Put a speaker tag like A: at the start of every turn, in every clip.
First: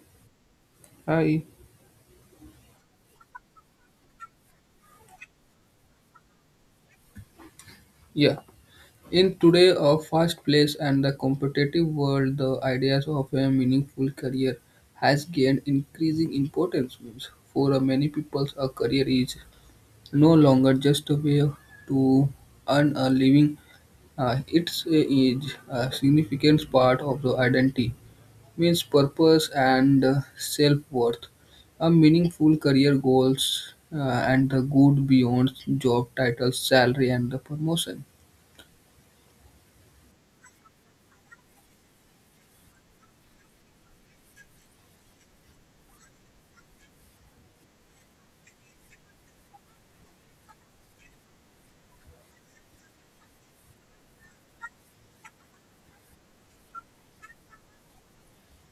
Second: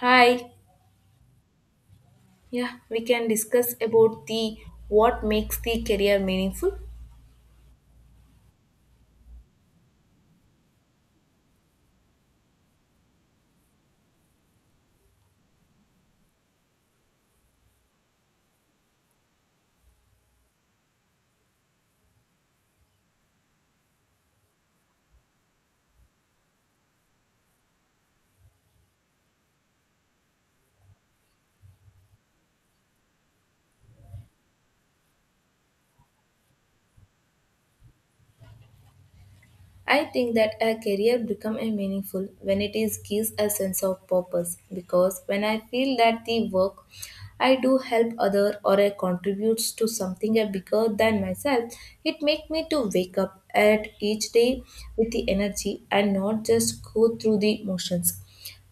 A: Hi,
B: Hi.
A: yeah, we can discuss about the what makes the career meaningful.
B: Yeah. In today a fast place and the competitive world, the ideas of a meaningful career has gained increasing importance. Means for many people, a career is no longer just a way to earn a living. It's a, is a significant part of the identity, means purpose and self-worth. A meaningful career goals and the good beyond job titles, salary, and the promotion.
A: I think that a career become a meaningful when it is gives a sense of purpose because when I feel that the work I do help other or I contributes to something a bigger than myself, it make me to wake up at each day with the energy and not just go through the motions.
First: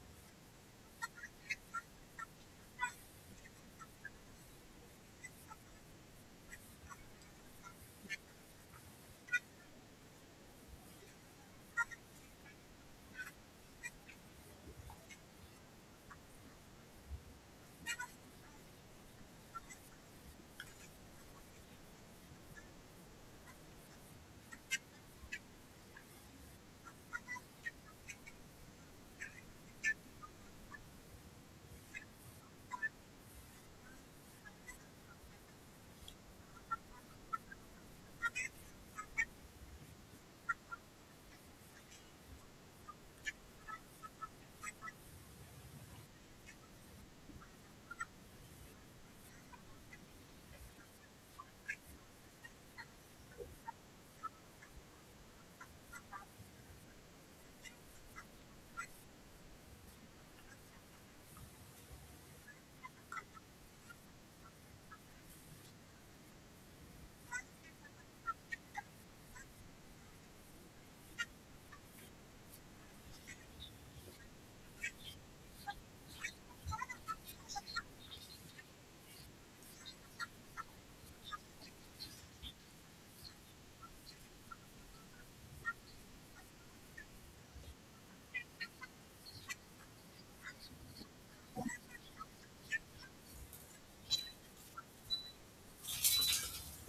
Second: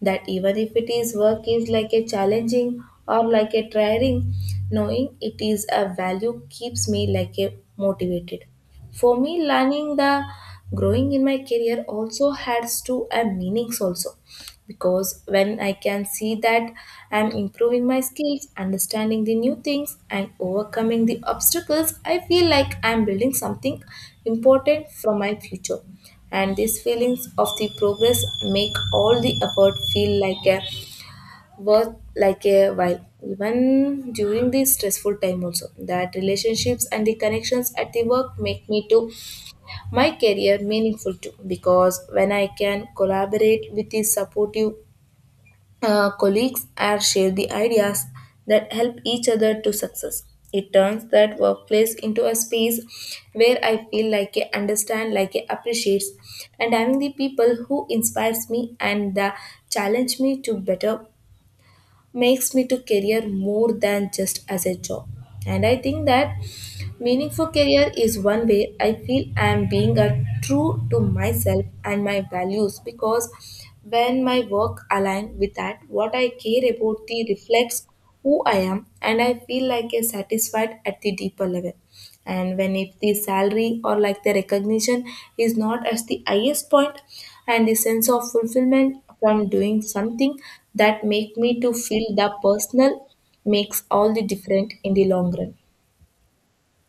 A: That even if it is work is like a challenging or like a tiring, knowing it is a value keeps me like a motivated. For me, learning the growing in my career also has to a meanings also because when I can see that I'm improving my skills, understanding the new things and overcoming the obstacles, I feel like I'm building something important for my future. And these feelings of the progress make all the effort feel like a worth like a while even during the stressful time also that relationships and the connections at the work make me to my career meaningful too because when I can collaborate with these supportive colleagues and share the ideas that help each other to success. It turns that workplace into a space where I feel like I understand, like I appreciates, and having the people who inspires me and challenge me to better makes me to career more than just as a job. And I think that meaningful career is one way I feel I am being a true to myself and my values because when my work aligns with that, what I care about the reflects who I am and I feel like a satisfied at the deeper level. And when if the salary or like the recognition is not at the highest point and the sense of fulfillment from doing something that make me to feel the personal makes all the different in the long run.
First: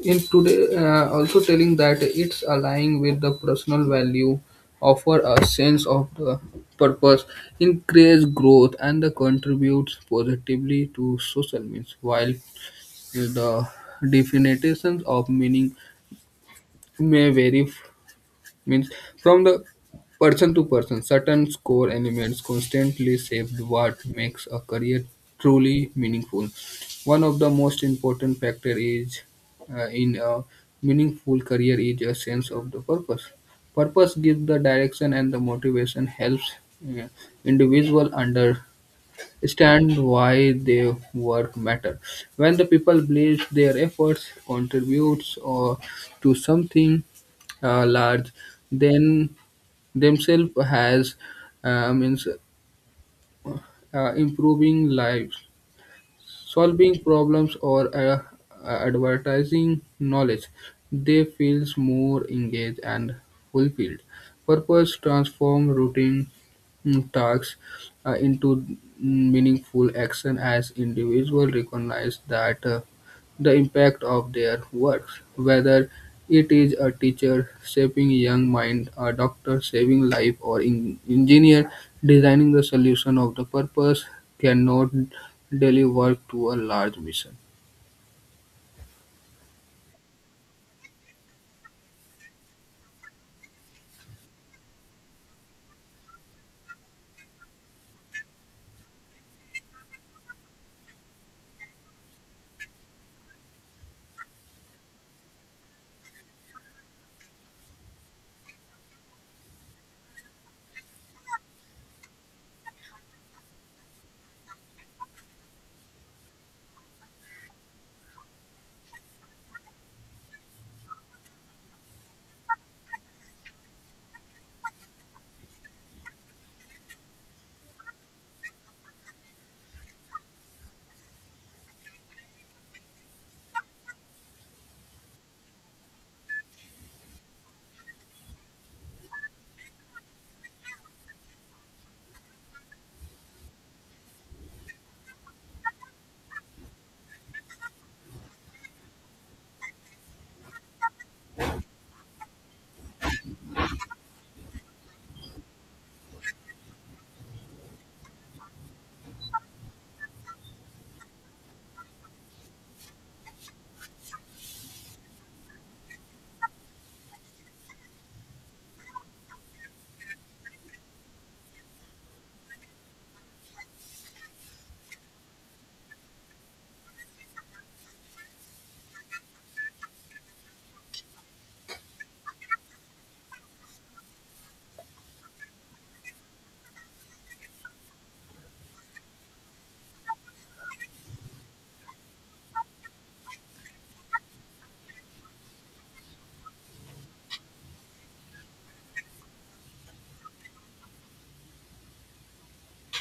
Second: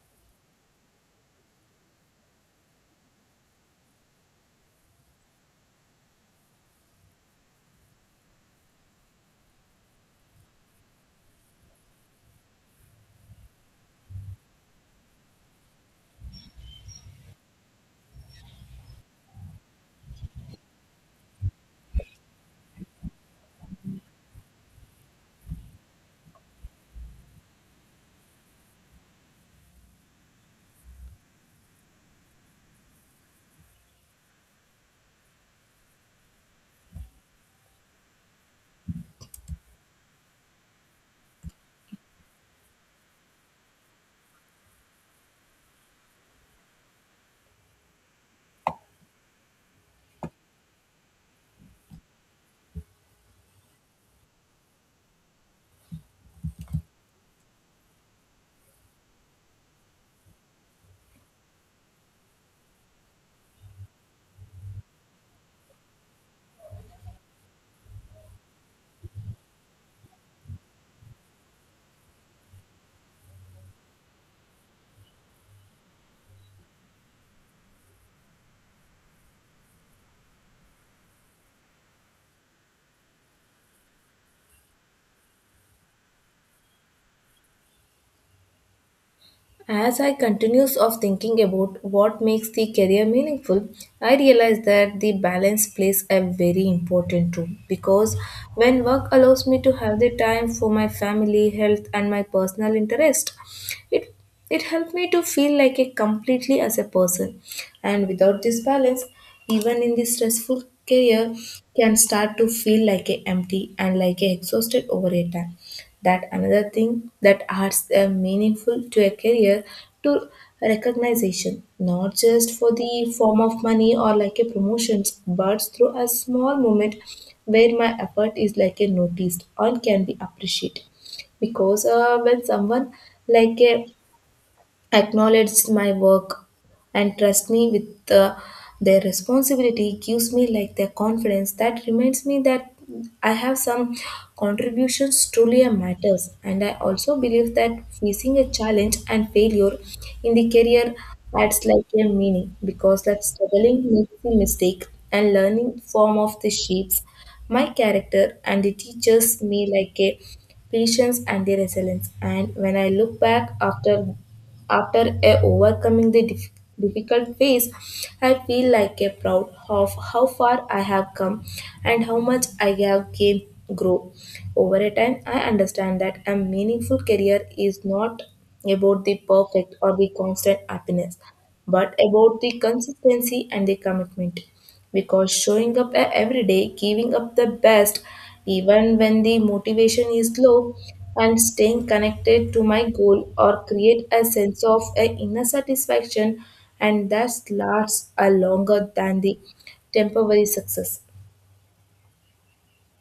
B: In today also telling that it's aligning with the personal value offer a sense of the purpose increase growth and the contributes positively to social means while the definitions of meaning may vary means from the person to person certain core elements constantly shaped what makes a career truly meaningful one of the most important factor is in a meaningful career is a sense of the purpose purpose gives the direction and the motivation helps uh, individual under stand why their work matter. When the people believe their efforts contributes or to something large, then themselves has means improving lives solving problems or advertising knowledge. They feel more engaged and fulfilled. Purpose transform routine tasks into meaningful action as individuals recognize that. The impact of their work, whether it is a teacher shaping young mind, a doctor saving life, or engineer designing the solution of the purpose cannot deliver to a large mission.
A: As I continues of thinking about what makes the career meaningful, I realize that the balance plays a very important role because when work allows me to have the time for my family, health and my personal interest, it it helped me to feel like a completely as a person. And without this balance, even in the stressful career can start to feel like a empty and like a exhausted over a time that another thing that adds a meaningful to a career to recognition not just for the form of money or like a promotions but through a small moment where my effort is like a noticed or can be appreciated because when someone like a acknowledged my work and trust me with their responsibility gives me like their confidence that reminds me that I have some contributions truly matters and I also believe that facing a challenge and failure in the career adds like a meaning because that struggling makes the mistake and learning form of the shapes my character and it teaches me like a patience and the resilience and when I look back after overcoming the difficult phase, I feel like a proud of how far I have come and how much I have gained grow. Over a time, I understand that a meaningful career is not about the perfect or the constant happiness, but about the consistency and the commitment. Because showing up every day, giving up the best, even when the motivation is low, and staying connected to my goal or create a sense of a inner satisfaction and that lasts a longer than the temporary success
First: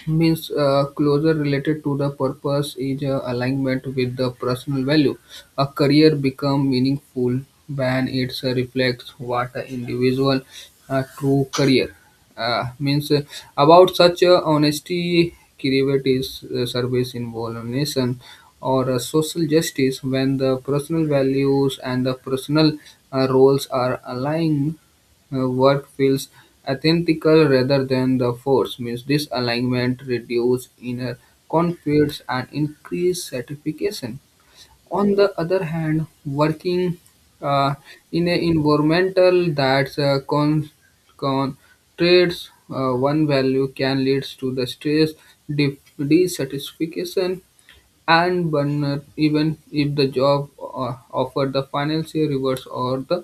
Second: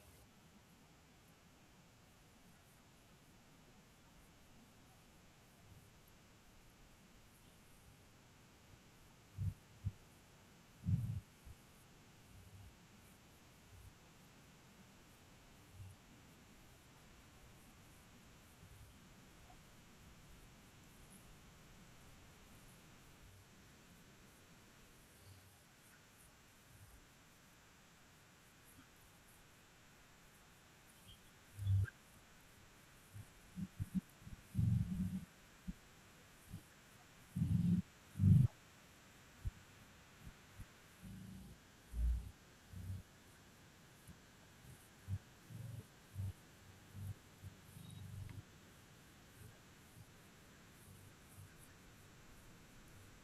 B: Means closer related to the purpose is alignment with the personal value. A career become meaningful when it reflects what an individual true career means. About such honesty, creativity service involvement or social justice when the personal values and the personal roles are aligned what feels antithetical rather than the force means this alignment reduces inner conflicts, and increase satisfaction. On the other hand, working uh, in an environmental that concentrates one value can lead to the stress, dissatisfaction, and burnout, even if the job offer the financial rewards or the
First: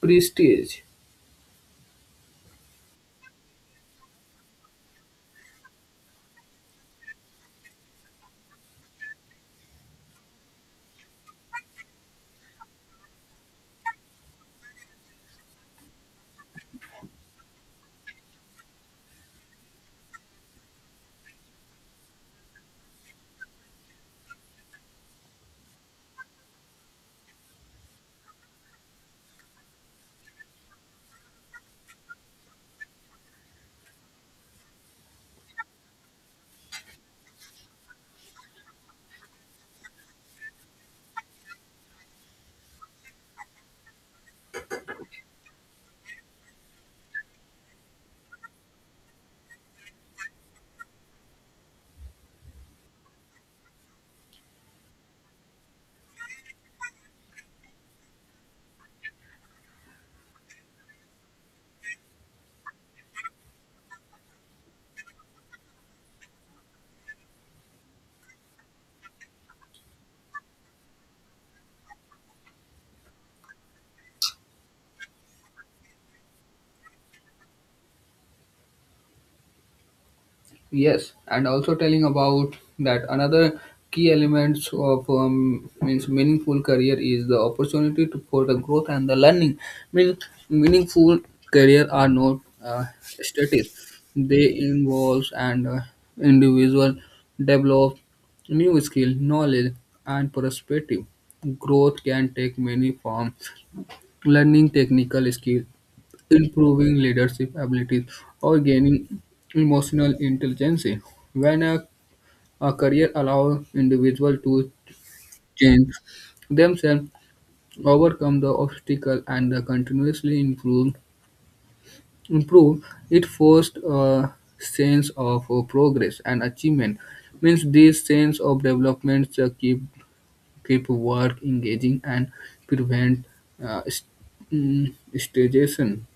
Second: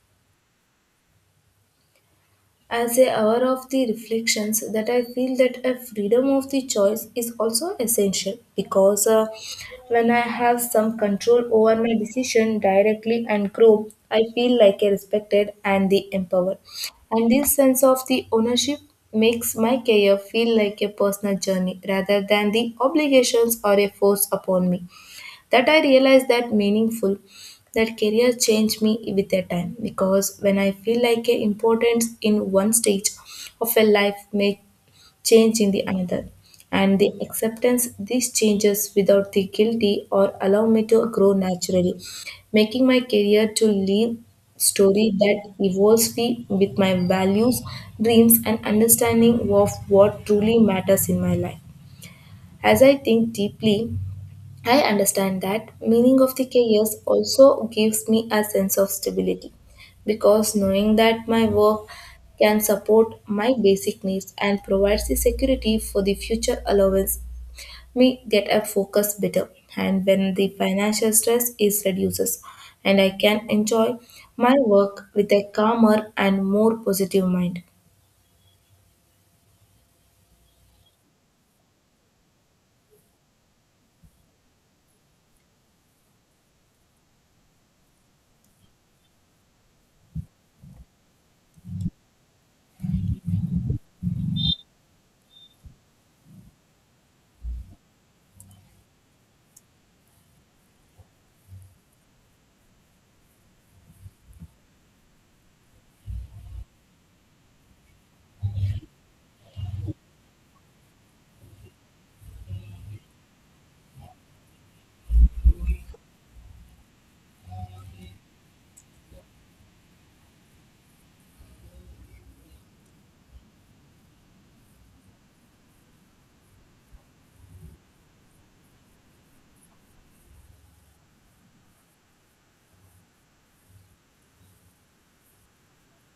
B: prestige.
A: as a hour of the reflections that I feel that a freedom of the choice is also essential because when I have some control over my decision directly and grow I feel like a respected and the empowered and this sense of the ownership makes my career feel like a personal journey rather than the obligations or a force upon me that I realized that meaningful that career changed me with the time because when I feel like a importance in one stage of a life may change in the another and the acceptance these changes without the guilty or allow me to grow naturally making my career to live story that evolves me with my values dreams and understanding of what truly matters in my life as I think deeply, I understand that meaning of the careers also gives me a sense of stability because knowing that my work can support my basic needs and provides the security for the future allowance me get a focus better and when the financial stress is reduces and I can enjoy my work with a calmer and more positive mind.
B: Yes, and also telling about that another key elements of means meaningful career is the opportunity to, for the growth and the learning. Mean meaningful career are not static; they involves and individual develop new skill, knowledge, and perspective. Growth can take many forms: learning technical skill, improving leadership abilities, or gaining emotional intelligence. When a career allows individual to change themselves, overcome the obstacle, and continuously improve, improve, it forced a sense of progress and achievement. Means this sense of development keep work engaging and prevent uh, st- stagnation.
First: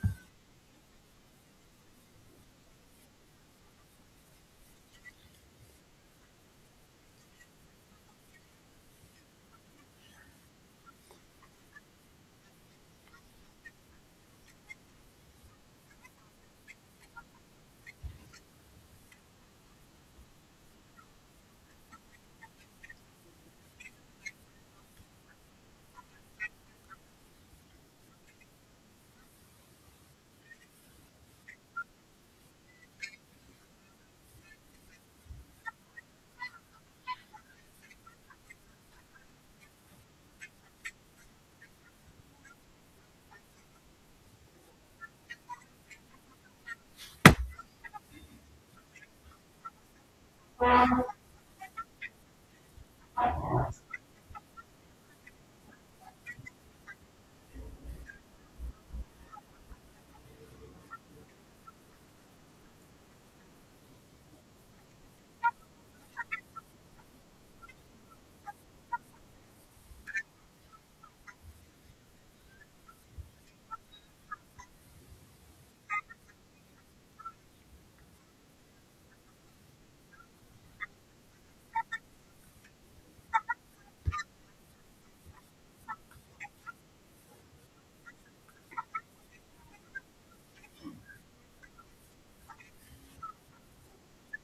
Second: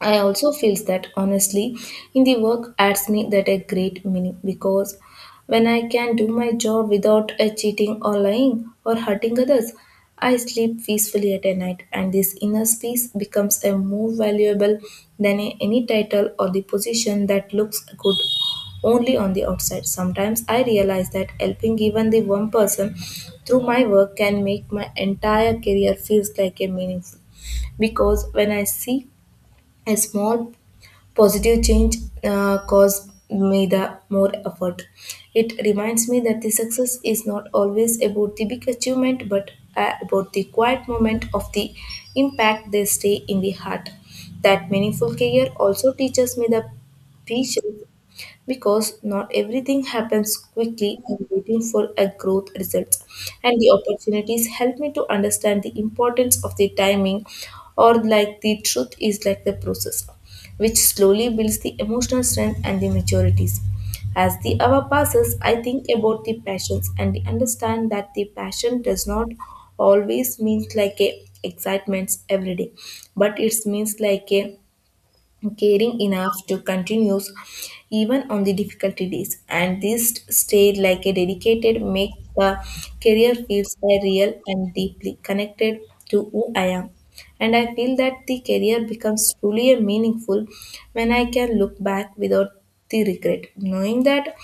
A: I also feels that honestly in the work adds me that a great meaning because when I can do my job without cheating or lying or hurting others, I sleep peacefully at a night and this inner peace becomes a more valuable than any title or the position that looks good only on the outside. Sometimes I realize that helping even the one person through my work can make my entire career feels like a meaningful because when I see a small positive change caused me the more effort. It reminds me that the success is not always about the big achievement, but about the quiet moment of the impact they stay in the heart. That meaningful career also teaches me the patience because not everything happens quickly and waiting for a growth results and the opportunities help me to understand the importance of the timing or like the truth is like the process which slowly builds the emotional strength and the maturities as the hour passes, I think about the passions and understand that the passion does not always mean like a excitement every day, but it means like a caring enough to continue even on the difficult days and this stayed like a dedicated make the career feels a real and deeply connected to who I am and I feel that the career becomes truly a meaningful when I can look back without the regret knowing that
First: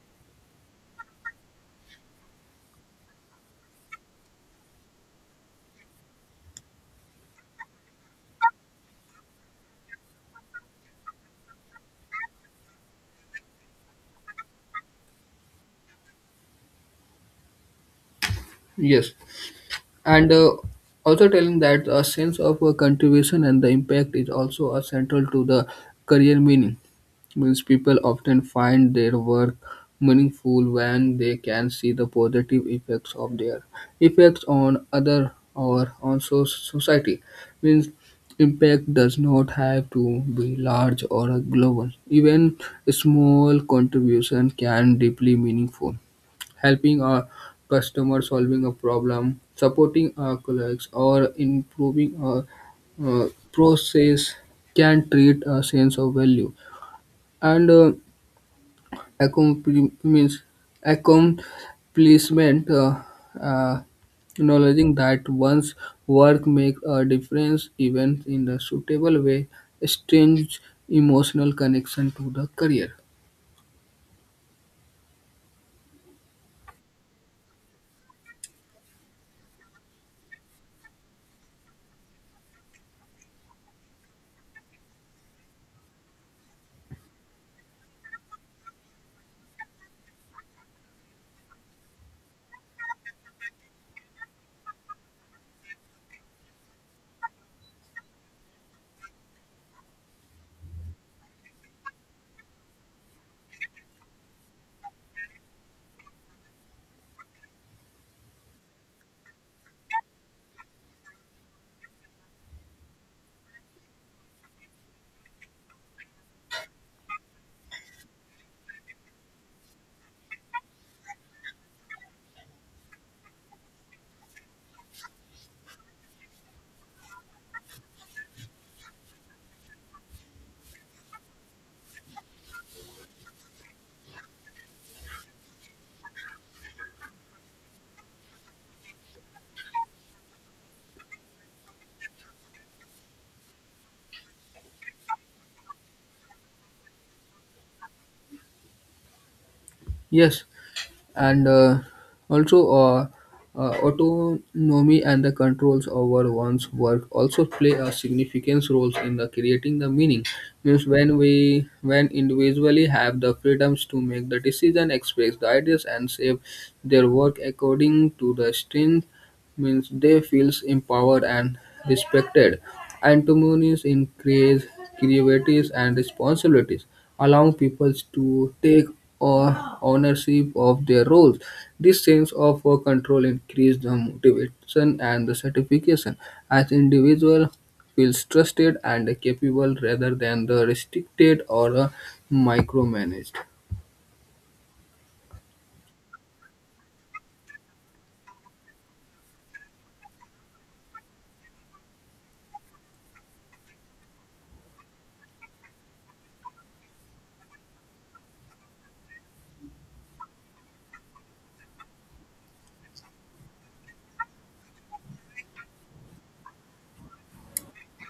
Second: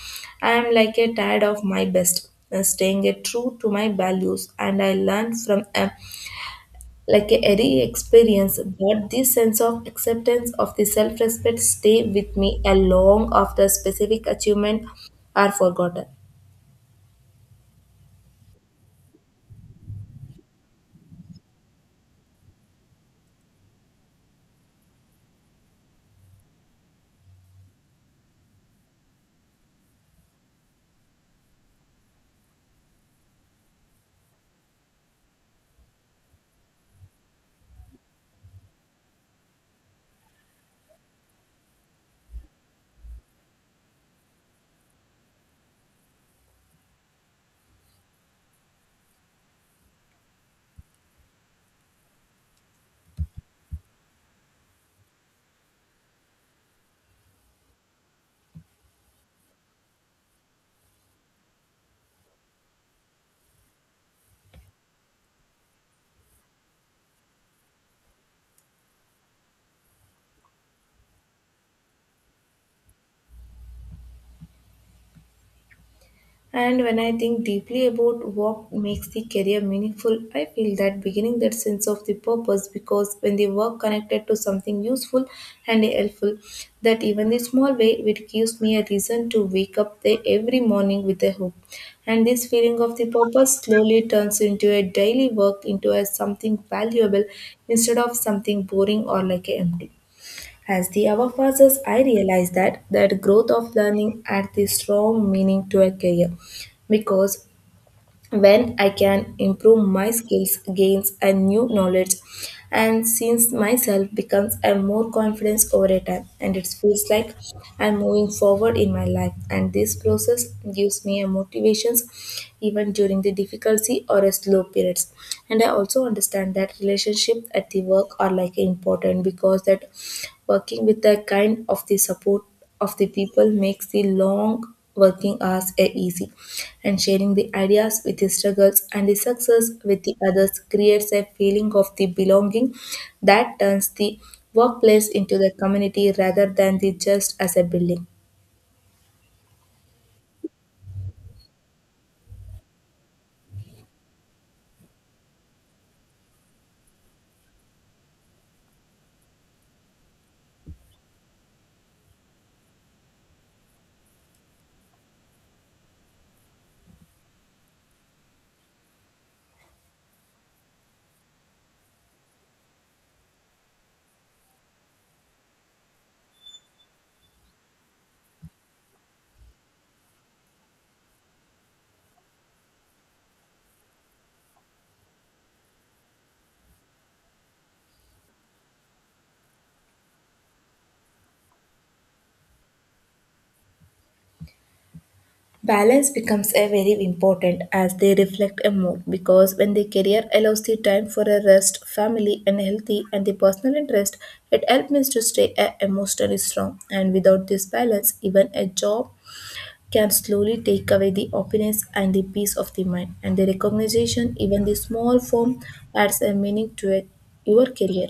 A: I am like a tired of my best staying a true to my values and I learn from like a every experience but this sense of acceptance of the self-respect stay with me a long after specific achievement are forgotten.
B: Yes. And also telling that a sense of contribution and the impact is also a central to the career meaning means people often find their work meaningful when they can see the positive effects of their effects on other or on society means impact does not have to be large or global even a small contribution can deeply meaningful helping a customer solving a problem, supporting our colleagues, or improving a process can treat a sense of value. And means accomplishment, uh, acknowledging that one's work makes a difference even in a suitable way, strengthens emotional connection to the career.
A: And when I think deeply about what makes the career meaningful, I feel that beginning that sense of the purpose because when the work connected to something useful and helpful, that even the small way it gives me a reason to wake up there every morning with a hope. And this feeling of the purpose slowly turns into a daily work into a something valuable instead of something boring or like a empty. As the hour passes, I realize that that growth of learning adds the strong meaning to a career because when I can improve my skills, gains and new knowledge, and since myself becomes a more confidence over a time, and it feels like I'm moving forward in my life, and this process gives me a motivations even during the difficulty or a slow periods. And I also understand that relationship at the work are like important because that working with the kind of the support of the people makes the long working hours a easy and sharing the ideas with the struggles and the success with the others creates a feeling of the belonging that turns the workplace into the community rather than the just as a building
B: Yes. and also autonomy and the controls over one's work also play a significant roles in the creating the meaning means when individually have the freedoms to make the decision express the ideas and shape their work according to the strength means they feels empowered and respected. Entrepreneurs increase creativity and responsibilities, allowing people to take ownership of their roles. This sense of control increases the motivation and the satisfaction as individual feels trusted and capable rather than the restricted or micromanaged.
A: balance becomes a very important as they reflect a mood because when the career allows the time for a rest family and healthy and the personal interest it helps me to stay emotionally strong and without this balance even a job can slowly take away the openness and the peace of the mind and the recognition even the small form adds a meaning to it, your career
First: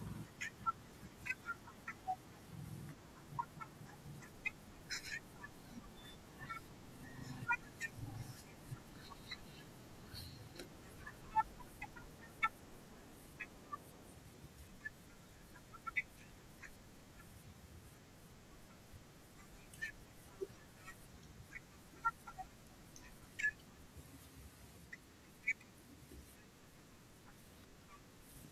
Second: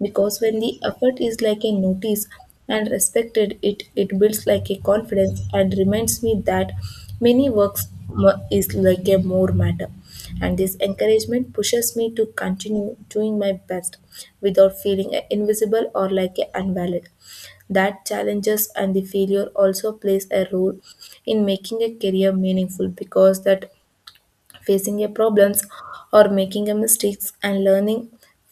A: because when the effort is like a notice and respected it builds like a confidence and reminds me that many works is like a more matter and this encouragement pushes me to continue doing my best without feeling invisible or like a invalid that challenges and the failure also plays a role in making a career meaningful because that facing a problems or making a mistakes and learning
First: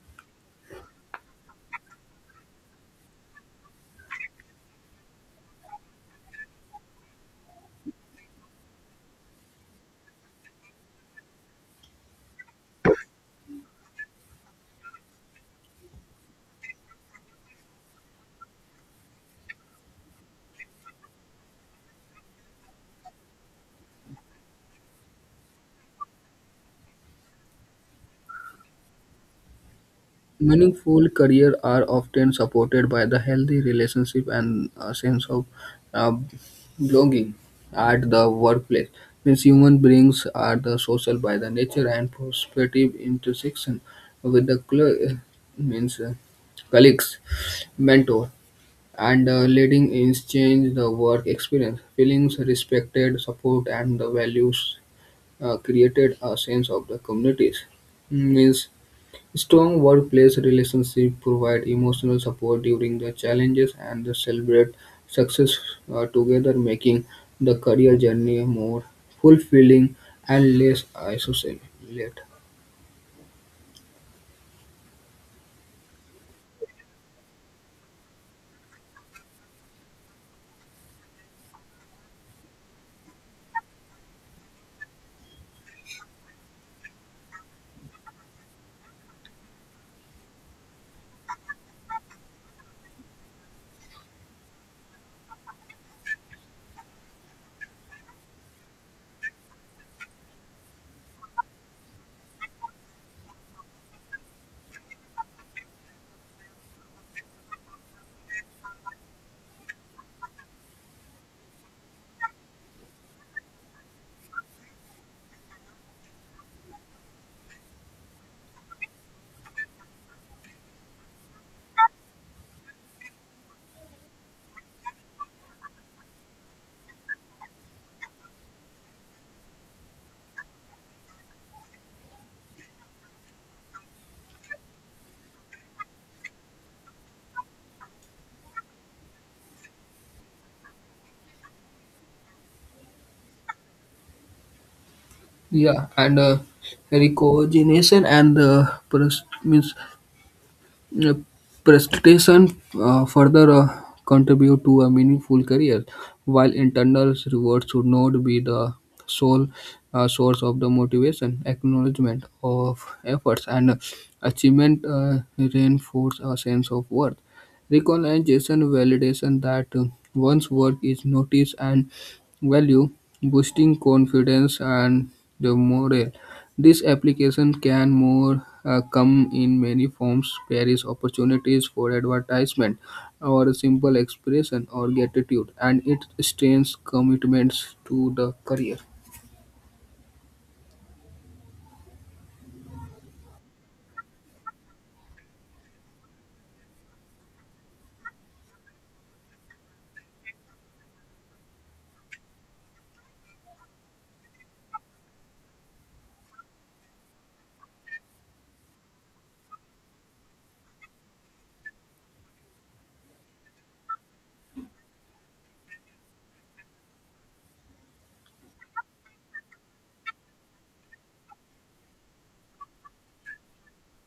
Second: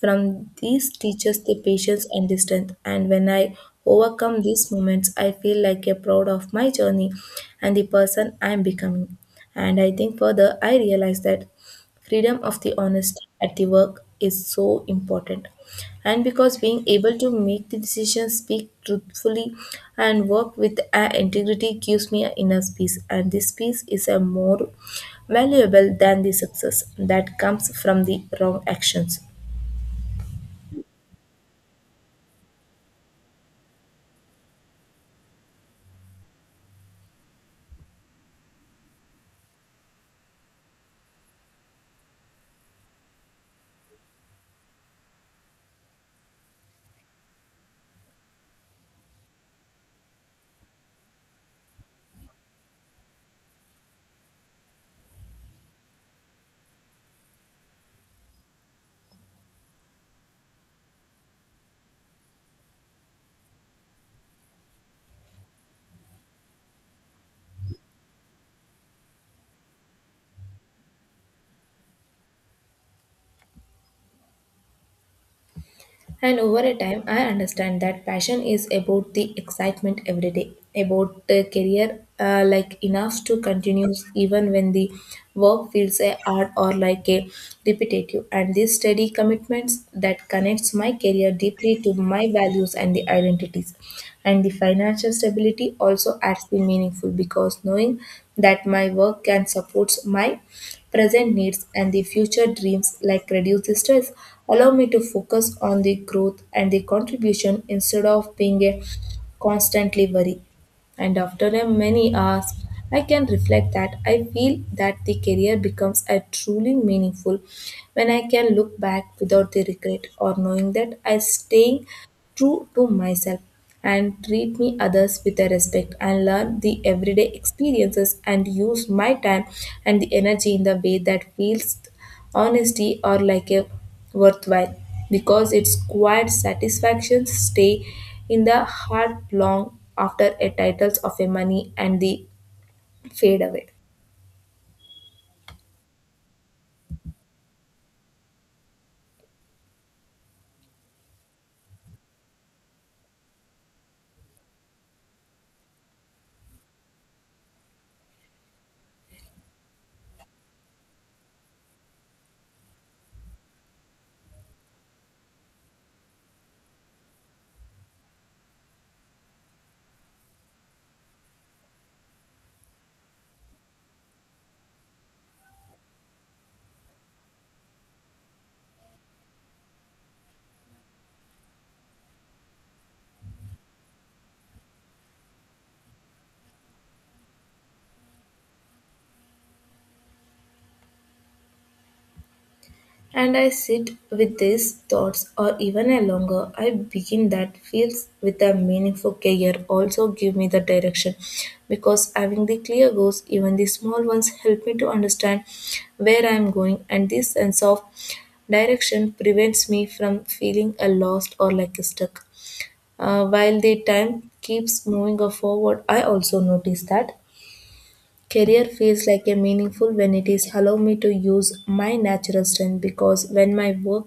A: from these teaches the patience and the strength. And when I overcome these moments, I feel like a proud of my journey and the person I'm becoming. And I think further, I realize that freedom of the honesty at the work is so important and because being able to make the decisions speak truthfully and work with integrity gives me an inner peace, and this peace is a more valuable than the success that comes from the wrong actions.
B: Meaningful careers are often supported by the healthy relationship and a sense of uh, belonging at the workplace. Means human beings are the social by the nature and prospective intersection with the means colleagues, mentor, and leading exchange the work experience, feelings respected, support, and the values created a sense of the communities. Means strong workplace relationships provide emotional support during the challenges and they celebrate success together, making the career journey more fulfilling and less isolated.
A: And over a time, I understand that passion is about the excitement every day, about the career, like enough to continue even when the work feels a hard or like a repetitive. And this steady commitments that connects my career deeply to my values and the identities. And the financial stability also adds the meaningful because knowing that my work can support my present needs and the future dreams like reduce the stress, allow me to focus on the growth and the contribution instead of being a constantly worry. And after a many hours, I can reflect that I feel that the career becomes a truly meaningful when I can look back without the regret or knowing that I staying true to myself and treat me others with the respect and learn the everyday experiences and use my time and the energy in the way that feels honesty or like a worthwhile, because its quiet satisfactions stay in the heart long after a titles of a money and the fade away.
B: Yeah, and recognition and the means Uh, prestation further contribute to a meaningful career, while internal rewards should not be the sole source of the motivation. Acknowledgement of efforts and achievement reinforce a sense of worth. Recognition validation that one's work is noticed and valued, boosting confidence and the morale. This application can more come in many forms, there is opportunities for advertisement or a simple expression or gratitude and it strains commitments to the career.
A: And I sit with these thoughts, or even a longer, I begin that feels with a meaningful career also give me the direction because having the clear goals, even the small ones, help me to understand where I am going, and this sense of direction prevents me from feeling a lost or like stuck. While the time keeps moving forward, I also notice that career feels like a meaningful when it is allow me to use my natural strength because when my work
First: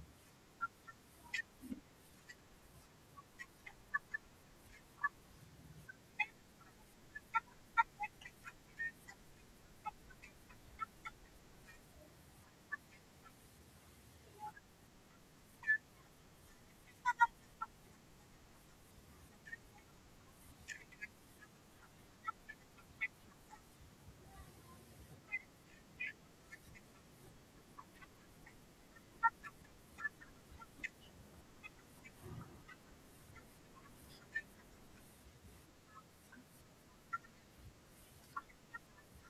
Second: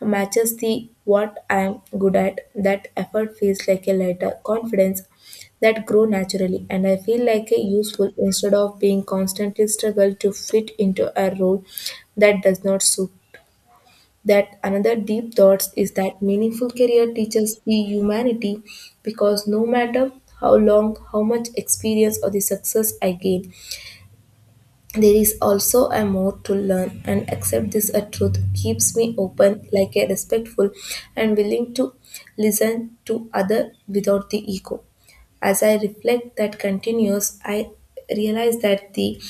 A: matches the what I'm good at. That effort feels like a lighter confidence that grow naturally and I feel like a useful instead of being constantly struggle to fit into a role that does not suit. That another deep thoughts is that meaningful career teaches the humanity because no matter how long, how much experience or the success I gain, there is also a more to learn, and accept this a truth keeps me open like a respectful and willing to listen to other without the ego. As I reflect that continues, I realize that the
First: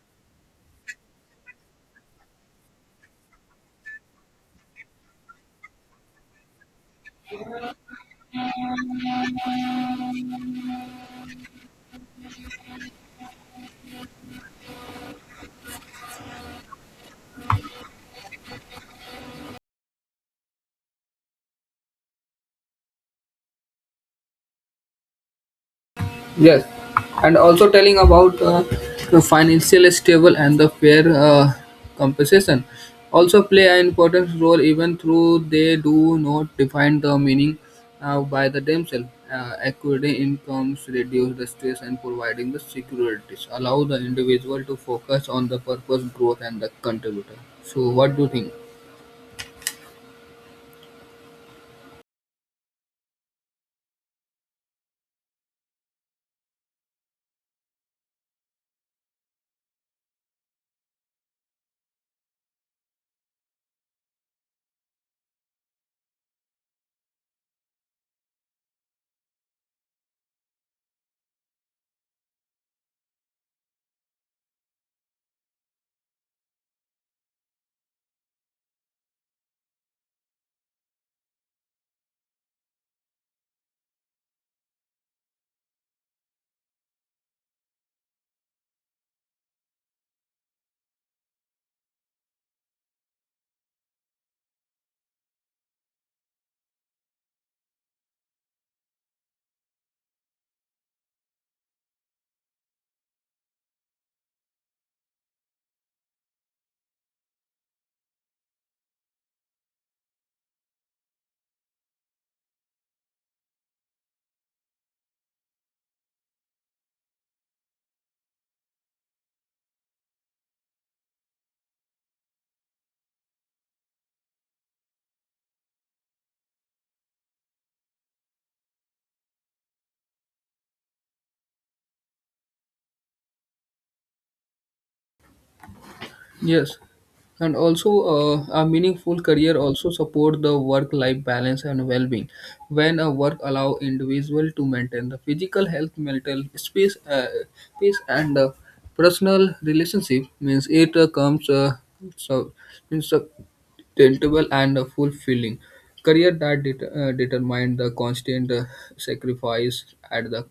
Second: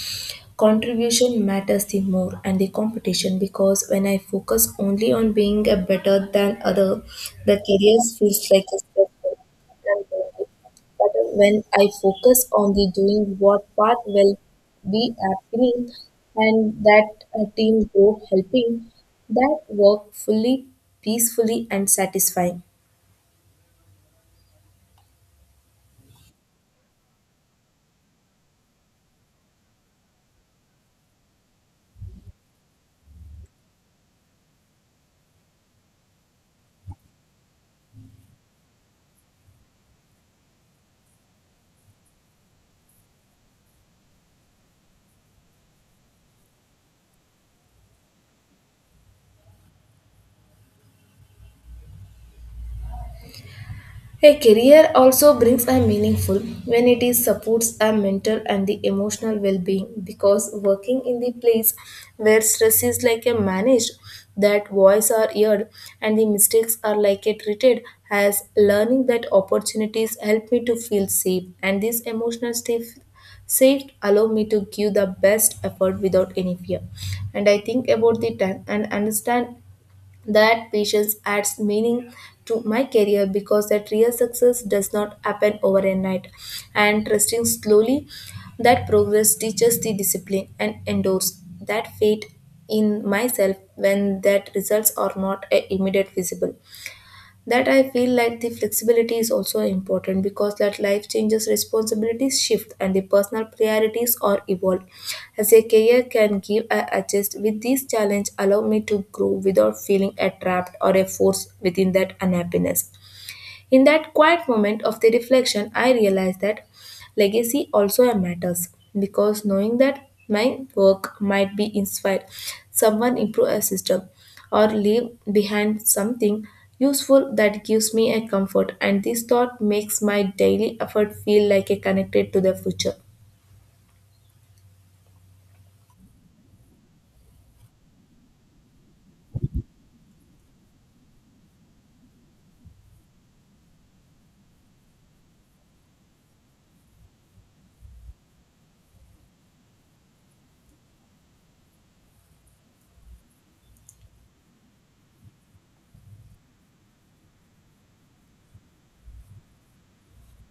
A: contribution matters the more and the competition because when I focus only on being a better than other, the career feels like a step back and lonely. But when I focus on the doing what part will be happening and that a team go helping, that work fully, peacefully and satisfying.
B: Yes, and also telling about the financial stable and the fair compensation also play an important role even though they do not define the meaning by the themselves. Accurate incomes reduce the stress and providing the securities allow the individual to focus on the purpose, growth, and the contributor. So, what do you think?
A: A career also brings a meaningful when it is supports a mental and the emotional well-being because working in the place where stress is like a managed, that voice are heard and the mistakes are like a treated as learning that opportunities help me to feel safe, and this emotional safe allow me to give the best effort without any fear. And I think about the time and understand that patience adds meaning to my career because that real success does not happen overnight. And trusting slowly that progress teaches the discipline and endorse that faith in myself when that results are not immediate visible. That I feel like the flexibility is also important because that life changes, responsibilities shift and the personal priorities are evolved as a career can give, I adjust with these challenge allow me to grow without feeling a trapped or a force within that unhappiness. In that quiet moment of the reflection, I realized that legacy also matters because knowing that my work might be inspired someone, improve a system, or leave behind something useful, that gives me a comfort, and this thought makes my daily effort feel like a connected to the future.
B: Yes, and also a meaningful career also support the work-life balance and well-being. When a work allow individual to maintain the physical health, mental space, peace, and personal relationship means it comes so means sustainable and fulfilling. Career that determine the constant sacrifice at the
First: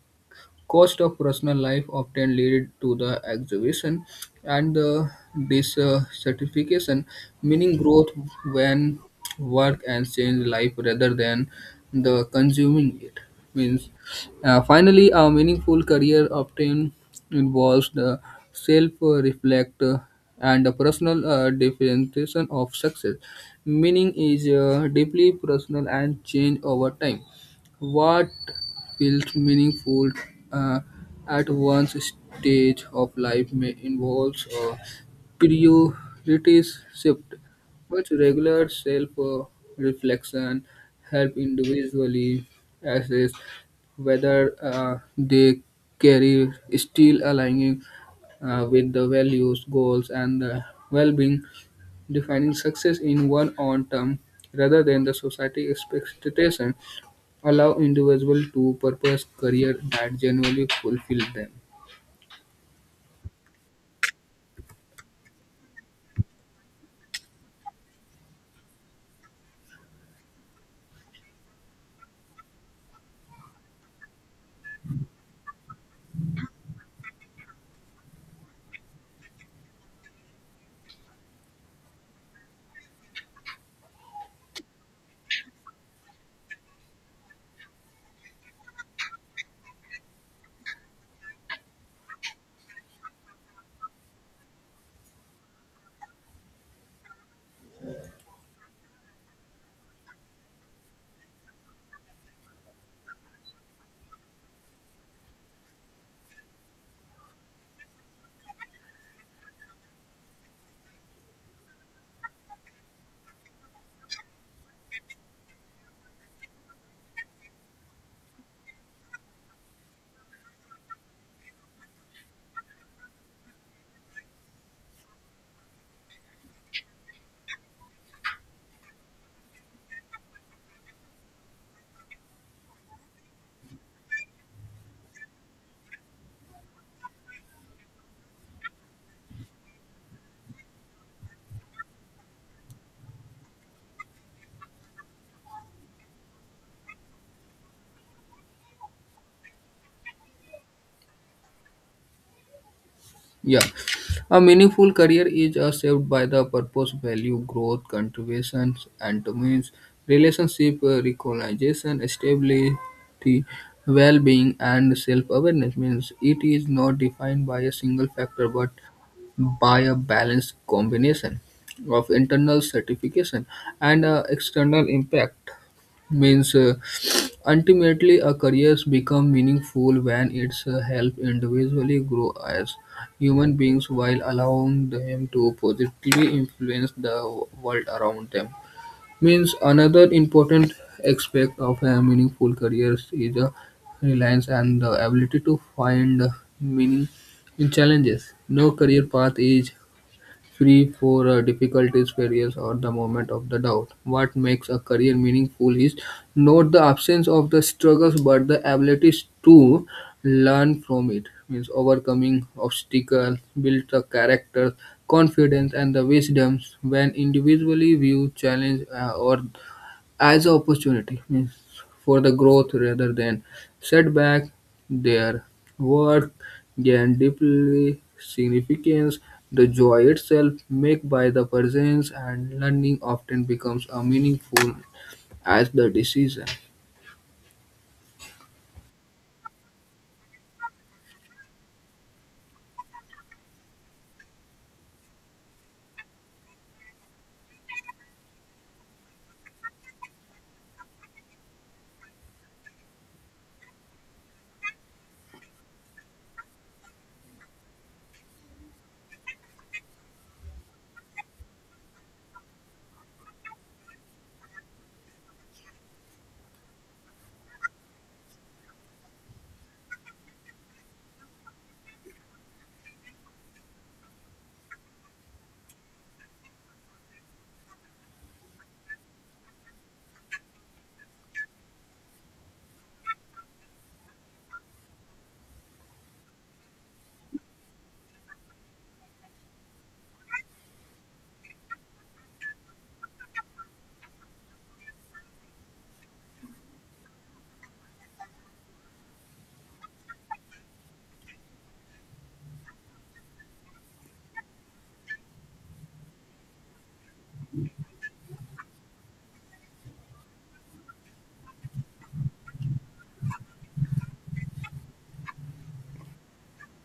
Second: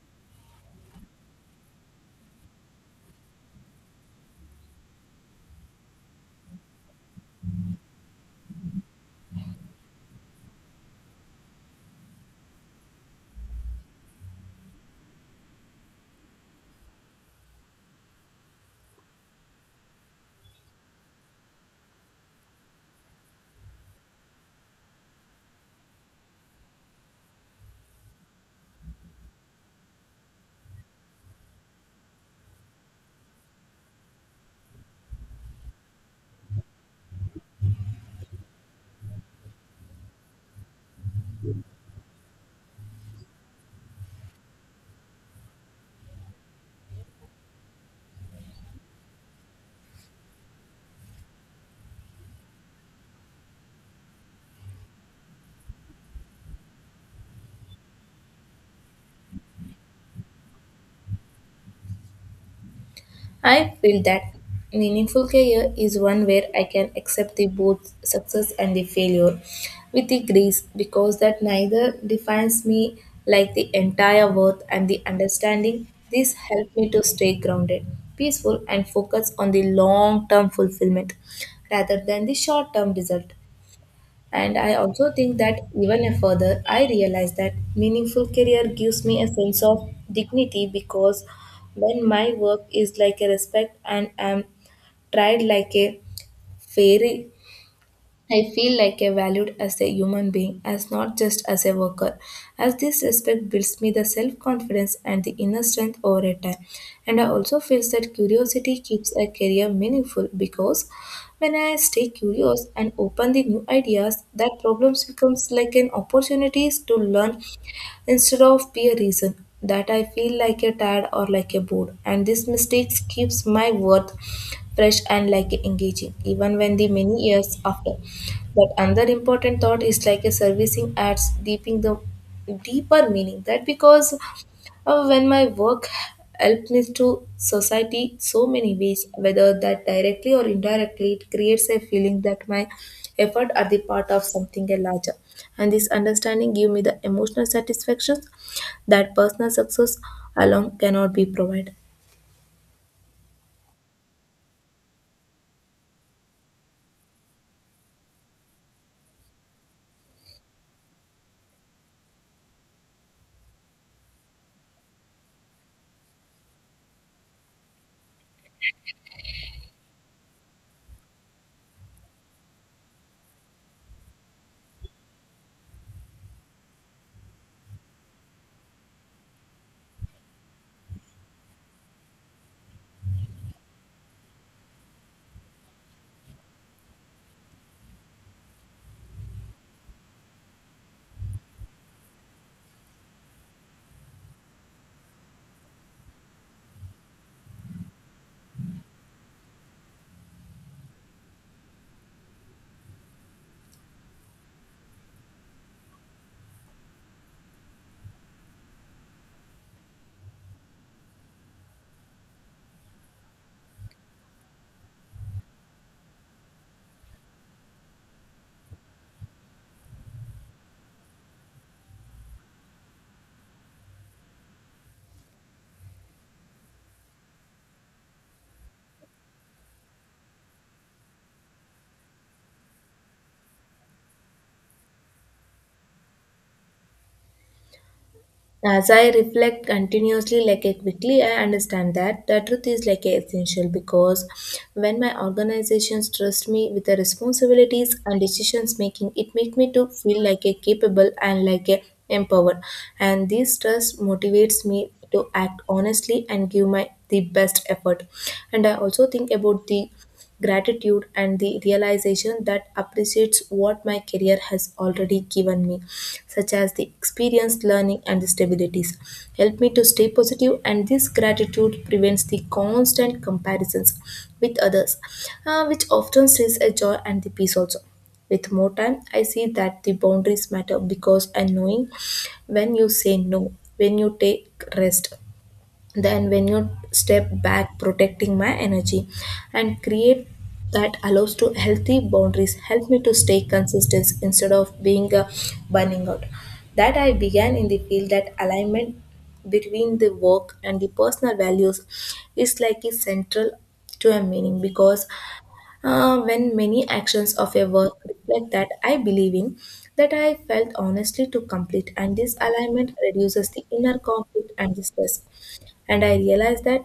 B: cost of personal life often lead to the exhibition and the dissatisfaction, meaning growth when work and change life rather than the consuming it. Means finally, a meaningful career often involves the self-reflect and the personal definition of success. Meaning is deeply personal and change over time. What feels meaningful uh, at one's stage of life may involve a priorities shift, but regular self-reflection help individually assess whether they carry still aligning with the values, goals, and the well-being defining success in one own term rather than the society expectation allow individuals to purpose career that genuinely fulfill them.
A: I feel that meaningful career is one where I can accept the both success and the failure with the grace because that neither defines me like the entire worth and the understanding. This helped me to stay grounded, peaceful, and focus on the long term fulfillment rather than the short term result. And I also think that even further, I realize that meaningful career gives me a sense of dignity because when my work is like a respect and am tried like a fair, I feel like I valued as a human being, as not just as a worker. As this respect builds me the self confidence and the inner strength over a time. And I also feel that curiosity keeps a career meaningful because when I stay curious and open the new ideas, that problems becomes like an opportunities to learn instead of be a reason that I feel like a tired or like a bored. And this mistakes keeps my worth fresh and like engaging even when the many years after. But another important thought is like a servicing adds deeping the deeper meaning that because when my work helped me to society so many ways, whether that directly or indirectly, it creates a feeling that my effort are the part of something larger, and this understanding give me the emotional satisfaction that personal success alone cannot be provided.
B: Yeah, a meaningful career is shaped by the purpose, value, growth, contributions, and means relationship recognition, stability, well-being, and self-awareness. Means it is not defined by a single factor, but by a balanced combination of internal certification and external impact. Means ultimately, a career become meaningful when it's help individually grow as human beings while allowing them to positively influence the world around them. Means another important aspect of a meaningful careers is a reliance and the ability to find meaning in challenges. No career path is free for difficulties, failures, or the moment of the doubt. What makes a career meaningful is not the absence of the struggles, but the abilities to learn from it. Means overcoming obstacles, build the character, confidence, and the wisdoms. When individually view challenge or as an opportunity means for the growth rather than setback. Their work gain deeply significance. The joy itself made by the presence and learning often becomes a meaningful as the decision.
A: As I reflect continuously like a quickly, I understand that the truth is like a essential because when my organizations trust me with the responsibilities and decisions making, it make me to feel like a capable and like a empowered. And this trust motivates me to act honestly and give my the best effort. And I also think about the gratitude and the realization that appreciates what my career has already given me such as the experience learning and the stabilities help me to stay positive. And this gratitude prevents the constant comparisons with others, which often says a joy and the peace also. With more time I see that the boundaries matter because and knowing when you say no, when you take rest, then when you step back protecting my energy and create that allows to healthy boundaries help me to stay consistent instead of being a burning out. That I began in the field that alignment between the work and the personal values is like a central to a meaning because when many actions of a work reflect that I believe in, that I felt honestly to complete, and this alignment reduces the inner conflict and the stress. And I realized that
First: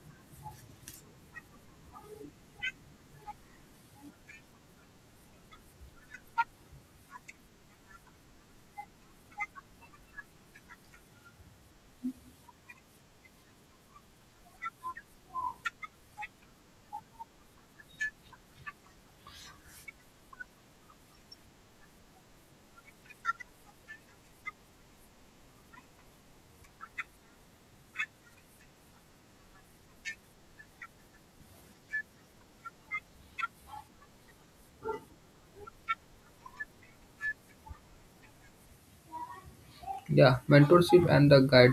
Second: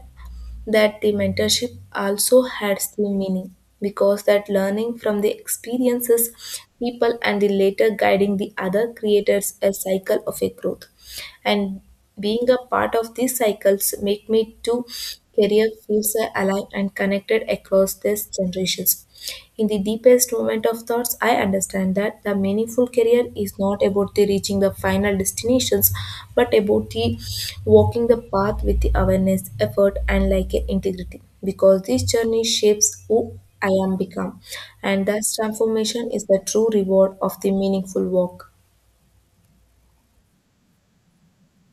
A: that the mentorship also had still meaning because that learning from the experiences people and the later guiding the other creates a cycle of a growth, and being a part of these cycles make me to career feels alive and connected across these generations. In the deepest moment of thoughts, I understand that the meaningful career is not about the reaching the final destinations, but about the walking the path with the awareness, effort, and like a integrity. Because this journey shapes who I am become, and thus transformation is the true reward of the meaningful work.
B: Yeah, mentorship and the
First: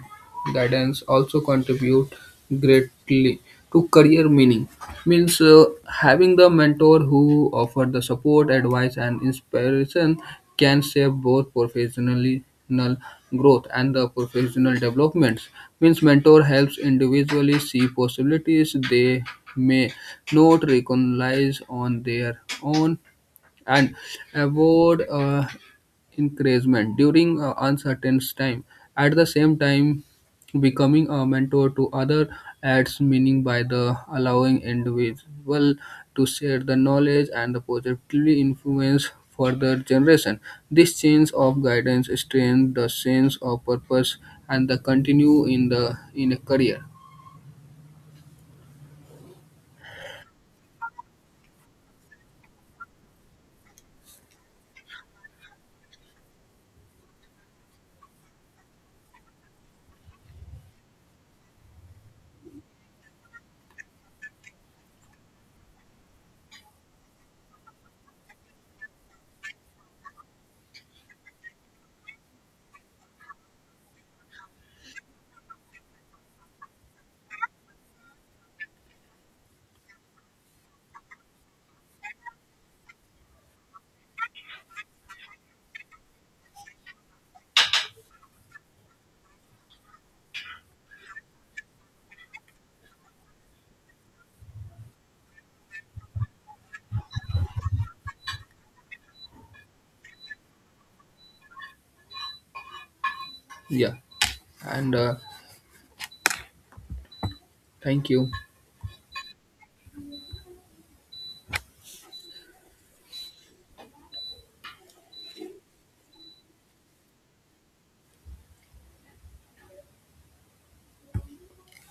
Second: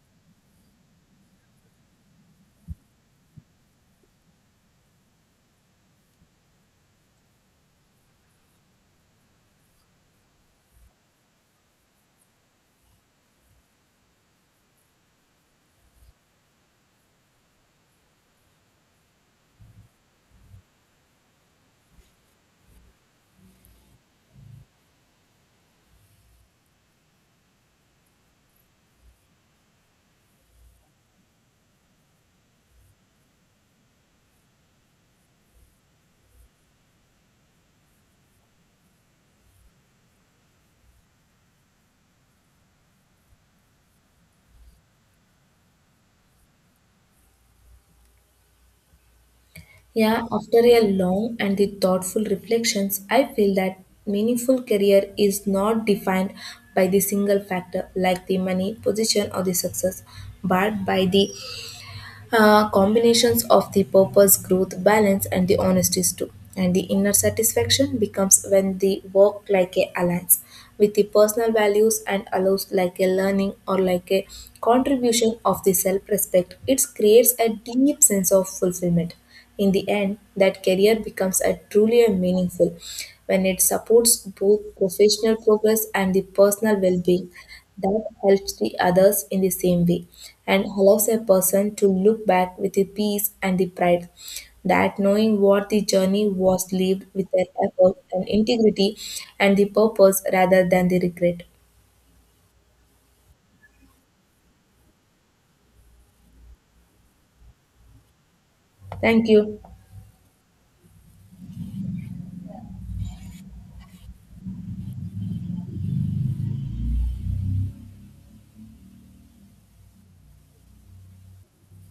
B: guidance also contribute greatly to career meaning. Means having the mentor who offer the support, advice, and inspiration can shape both professionally growth and the professional developments means mentor helps individually see possibilities they may not recognize on their own and avoid encouragement during uncertain time. At the same time, becoming a mentor to other adds meaning by the allowing individual to share the knowledge and the positively influence further generation. This change of guidance strengthens the sense of purpose and the continue in the in a career.
A: Yeah, after a long and the thoughtful reflections, I feel that meaningful career is not defined by the single factor like the money, position, or the success, but by the combinations of the purpose, growth, balance, and the honesties too. And the inner satisfaction becomes when the work like a alliance with the personal values and allows like a learning or like a contribution of the self-respect. It creates a deep sense of fulfillment. In the end, that career becomes a truly a meaningful when it supports both professional progress and the personal well-being, that helps the others in the same way and allows a person to look back with the peace and the pride, that knowing what the journey was lived with their effort and integrity and the purpose rather than the regret.
B: Yeah, and thank you.
A: Thank you.